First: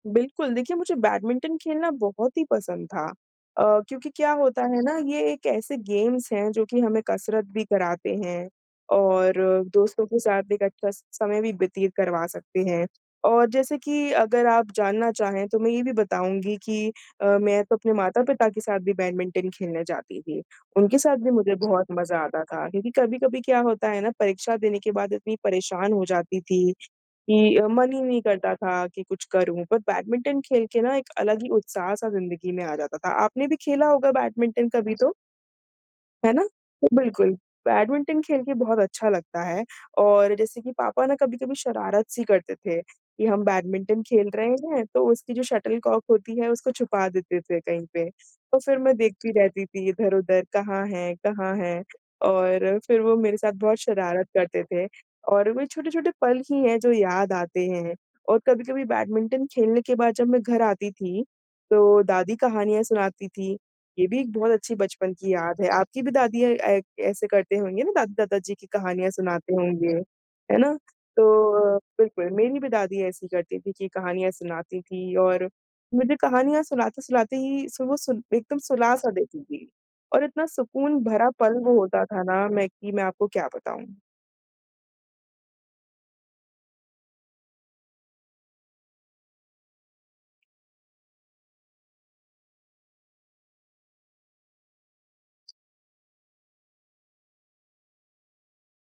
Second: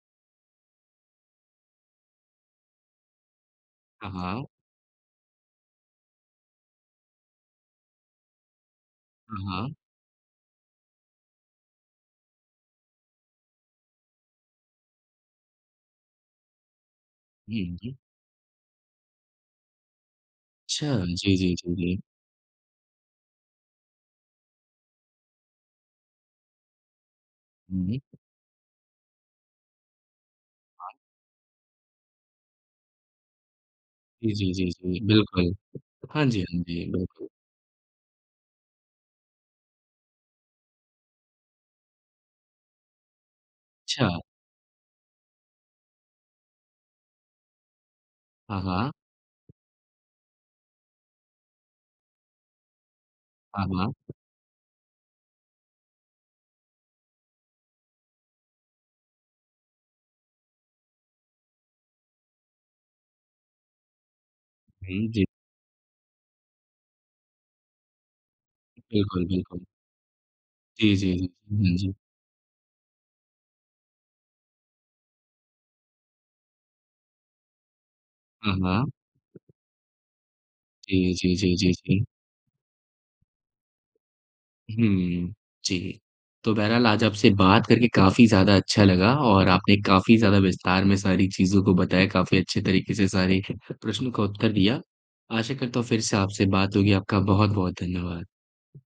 बिल्कुल, देखिए मुझे बैडमिंटन खेलना बहुत ही पसंद था अ, क्योंकि हाँ, क्या हाँ। होता है ना ये एक ऐसे गेम्स हैं, जो कि हमें कसरत भी कराते हैं और हाँ, हाँ। दोस्तों के साथ एक अच्छा स समय भी व्यतीत करवा सकते हैं। और जैसे कि अगर आप जानना चाहें तो मैं ये भी बताऊँगी कि अ, मैं तो हुँ, अपने जी। माता-पिता के साथ भी बैडमिंटन खेलने जाती थी, उनके अच्छा, साथ भी जी, जी, मुझे जी, बहुत जी। मज़ा आता था। क्योंकि कभी-कभी क्या होता है ना, परीक्षा देने के बाद इतनी परेशान हो जाती थी, कि हुँ, मन ही हुँ। नहीं करता था कि कुछ करूँ, पर बैडमिंटन खेल के हाँ। ना एक अलग ही उत्साह-सा ज़िंदगी में आ जाता था, आपने भी खेला होगा जी, जी, बैडमिंटन जी, कभी जी, तो? बिल्कुल। हाँ है जी, ना? हाँ जी, बिल्कुल। बिल्कुल, बैडमिंटन खेल के बहुत अच्छा लगता है। और जैसे कि पापा ना कभी-कभी शरारत-सी करते थे कि हम बैडमिंटन अच्छा। खेल रहे हैं, तो उसकी जो शटल कॉक होती है उसको छुपा देते थे कहीं पे, हाँ, तो फिर हाँ। मैं देखती रहती थी इधर-उधर कहाँ है कहाँ है? और फिर, वो मेरे साथ हाँ, बहुत हाँ। शरारत करते थे और वही छोटे-छोटे पल ही हैं, जो याद आते हैं और कभी-कभी बैडमिंटन खेलने के बाद जब मैं घर आती थी, तो दादी कहानियाँ सुनाती थीं, ये भी एक बहुत अच्छी हुँ, बचपन जी। की याद है। आपकी भी दादियाँ अ, ऐसे करते होंगे ना दादी-दादा जी की कहानियाँ बिल्कुल, सुनाते बिल्कुल। होंगे, है ना? जी, जी, जी। तो हुँ, अ, जी। बिल्कुल मेरी भी दादी ऐसी ही करती थी कि कहानियाँ सुनाती थीं और मुझे कहानियाँ सुनाते-सुनाते ही सु वो सुन हाँ, एकदम हाँ। सुला-सा देती थीं। और इतना सुकून जी, भरा जी, पल जी, जी, वो होता जी। था ना, मैं कि मैं आपको क्या बताऊँ? हुँ, जी। तो बहरहाल आज आपसे बात करके काफ़ी ज़्यादा अच्छा लगा और आपने काफ़ी ज़्यादा विस्तार में सारी चीज़ों को बताया, काफ़ी अच्छे तरीके से सारे प्रश्नों का उत्तर दिया। आशा करता हूँ फिर से आपसे बात होगी, आपका बहुत-बहुत धन्यवाद।